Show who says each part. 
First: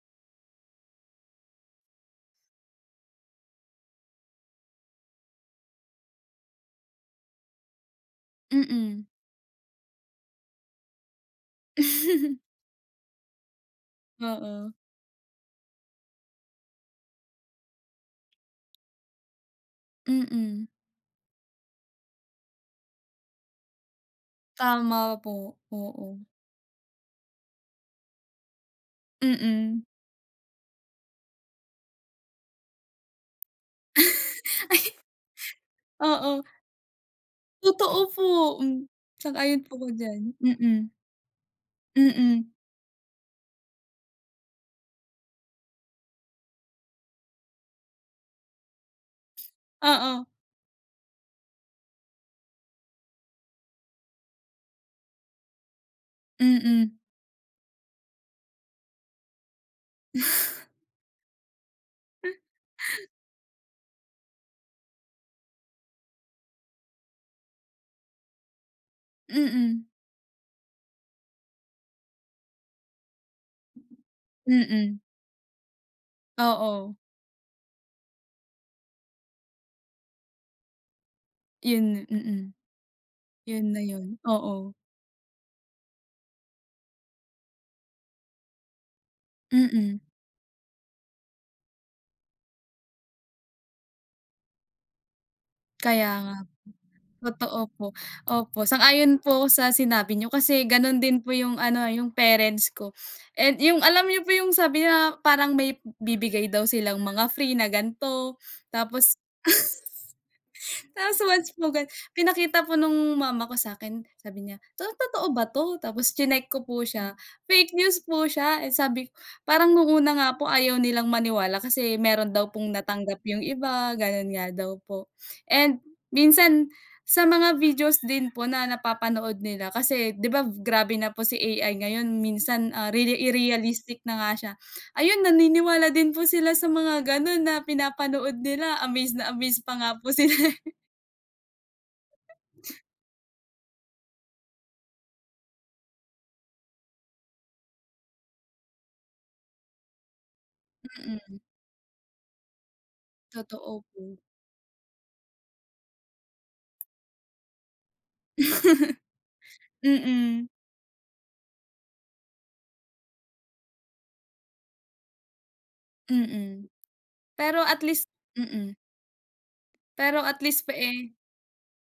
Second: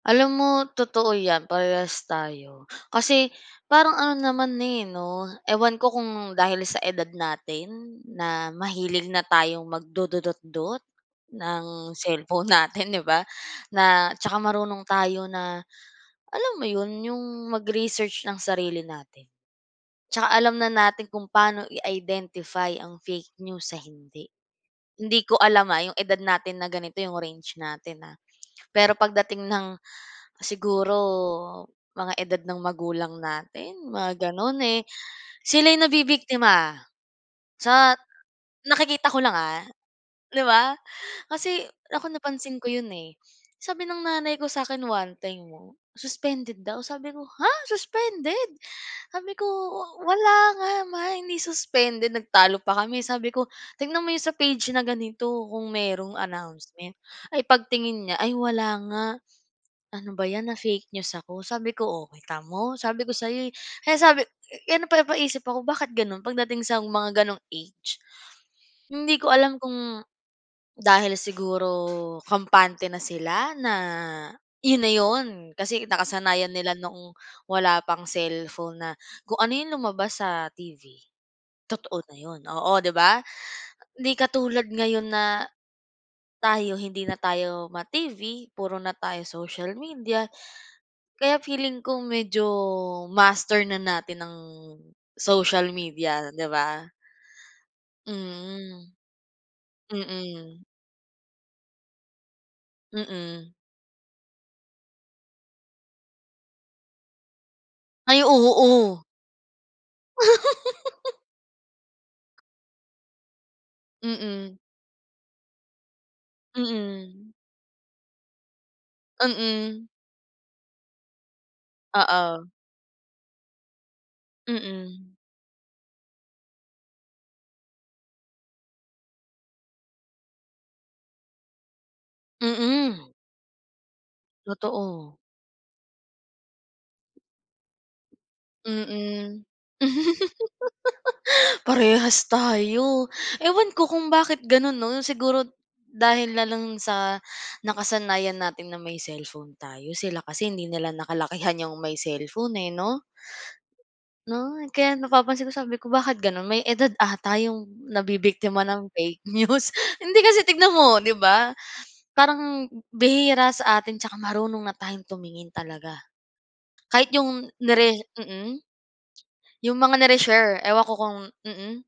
Speaker 1: Alam mo, totoo 'yan, parehas tayo. Kasi parang ano naman na, eh, 'no? Ewan ko kung dahil sa edad natin, na
Speaker 2: Mm.
Speaker 1: mahilig na tayong magdududotdot, ng cellphone natin, 'di ba? Na tsaka
Speaker 2: Oo.
Speaker 1: marunong tayo na alam mo 'yon? Yung mag-research ng sarili natin. Tsaka alam
Speaker 2: Mm.
Speaker 1: na natin kung paano i-identify ang fake news sa hindi.
Speaker 2: Tama
Speaker 1: Hindi ko
Speaker 2: po,
Speaker 1: alam, ah, yung edad
Speaker 2: oo.
Speaker 1: natin na ganito yung range natin, ah. Pero pagdating ng
Speaker 2: Mm.
Speaker 1: siguro mga edad ng magulang natin, mga gano'n, eh, sila'y
Speaker 2: Ay. Oo.
Speaker 1: nabibiktima, sa
Speaker 2: Totoo po. Hmm.
Speaker 1: nakikita ko lang
Speaker 2: Sang-ayon
Speaker 1: ha,
Speaker 2: po ako diyan.
Speaker 1: 'di ba?
Speaker 2: Mm.
Speaker 1: Kasi ako
Speaker 2: Mm.
Speaker 1: napansin ko 'yon, eh. Sabi ng nanay ko sa 'kin one time 'no, suspended daw, sabi ko "Ha! suspended?" Sabi ko,
Speaker 2: Oo.
Speaker 1: "Wala nga ma, hindi suspended." Nagtalo pa kami. Sabi ko, "Tingnan mo 'yon sa page na ganito kung merong
Speaker 2: Mm.
Speaker 1: announcement." Ay pagtingin niya, "Ay wala nga, ano ba 'yan na-fake news ako." sabi ko, "Oh, kita mo? Sabi ko sa 'yo, eh." Kaya sabi kaya napapaisip ako, bakit gano'n pagdating sa mga gano'ng age, hindi ko alam
Speaker 2: Mm.
Speaker 1: kung, dahil siguro kampante na sila na, 'yon na
Speaker 2: Mm.
Speaker 1: 'yon, kasi nakasanayan nila
Speaker 2: Oo.
Speaker 1: noong wala pang cellphone na kung ano yung lumabas sa TV,
Speaker 2: Yun nga,
Speaker 1: totoo na 'yon.
Speaker 2: mm.
Speaker 1: Oo, 'di ba?
Speaker 2: Yun na
Speaker 1: Hindi
Speaker 2: yun,
Speaker 1: katulad
Speaker 2: oo.
Speaker 1: ngayon na, tayo hindi na tayo ma-TV, puro na tayo social
Speaker 2: Mm.
Speaker 1: media, kaya feeling ko medyo, master na natin ang, social
Speaker 2: Kaya
Speaker 1: media,
Speaker 2: nga
Speaker 1: 'di
Speaker 2: po.
Speaker 1: ba?
Speaker 2: Totoo po. Opo,
Speaker 1: Mm.
Speaker 2: sang-ayon po ako sa sinabi niyo,
Speaker 1: Mm.
Speaker 2: kasi gano'n din po yung ano, yung parents ko.
Speaker 1: Mm.
Speaker 2: And yung alam niyo po yung sabi na parang may bibigay daw silang mga free na
Speaker 1: Ay,
Speaker 2: gan'to,
Speaker 1: oo.
Speaker 2: tapos tapos once mo gan pinakita po no'ng mama ko sa 'kin, sabi
Speaker 1: Mm.
Speaker 2: niya, "To totoo ba 'to?" Tapos chineck ko po siya,
Speaker 1: Mm.
Speaker 2: fake news po siya. Eh, sabi ko, parang
Speaker 1: Mm.
Speaker 2: no'ng una nga po ayaw nilang maniwala kasi meron daw
Speaker 1: Oo.
Speaker 2: pong natanggap yung iba, gano'n nga daw po.
Speaker 1: Mm.
Speaker 2: And minsan, sa mga videos din po na napapanood nila kasi, 'di ba grabe na po si AI ngayon, minsan, ah,
Speaker 1: Mm.
Speaker 2: riri i realistic na nga siya.
Speaker 1: Totoo.
Speaker 2: Ayun naniniwala din po sila sa mga gano'n na pinapanood nila. Amaze na
Speaker 1: Mm.
Speaker 2: amaze pa nga po sila eh.
Speaker 1: Parehas tayo. Ewan ko kung bakit gano'n, 'no? Siguro dahil na lang sa, nakasanayan natin na may cellphone tayo. Sila kasi hindi nila
Speaker 2: Mm.
Speaker 1: nakalakihan yung may cellphone, eh, 'no?
Speaker 2: Totoo po.
Speaker 1: 'No? Kaya napapansin ko sabi ko, "Bakit gano'n? May edad ata yung nabibiktima ng fake news." Hindi kasi
Speaker 2: Mm.
Speaker 1: tignan mo, 'di ba? Parang bihira sa atin tsaka marunong na tayong tumingin talaga.
Speaker 2: Mm.
Speaker 1: Kahit yung
Speaker 2: Pero at
Speaker 1: nire
Speaker 2: least
Speaker 1: mm?
Speaker 2: mm.
Speaker 1: Yung mga
Speaker 2: Pero at
Speaker 1: nare-share,
Speaker 2: least pa
Speaker 1: ewan ko
Speaker 2: eh
Speaker 1: kung mm.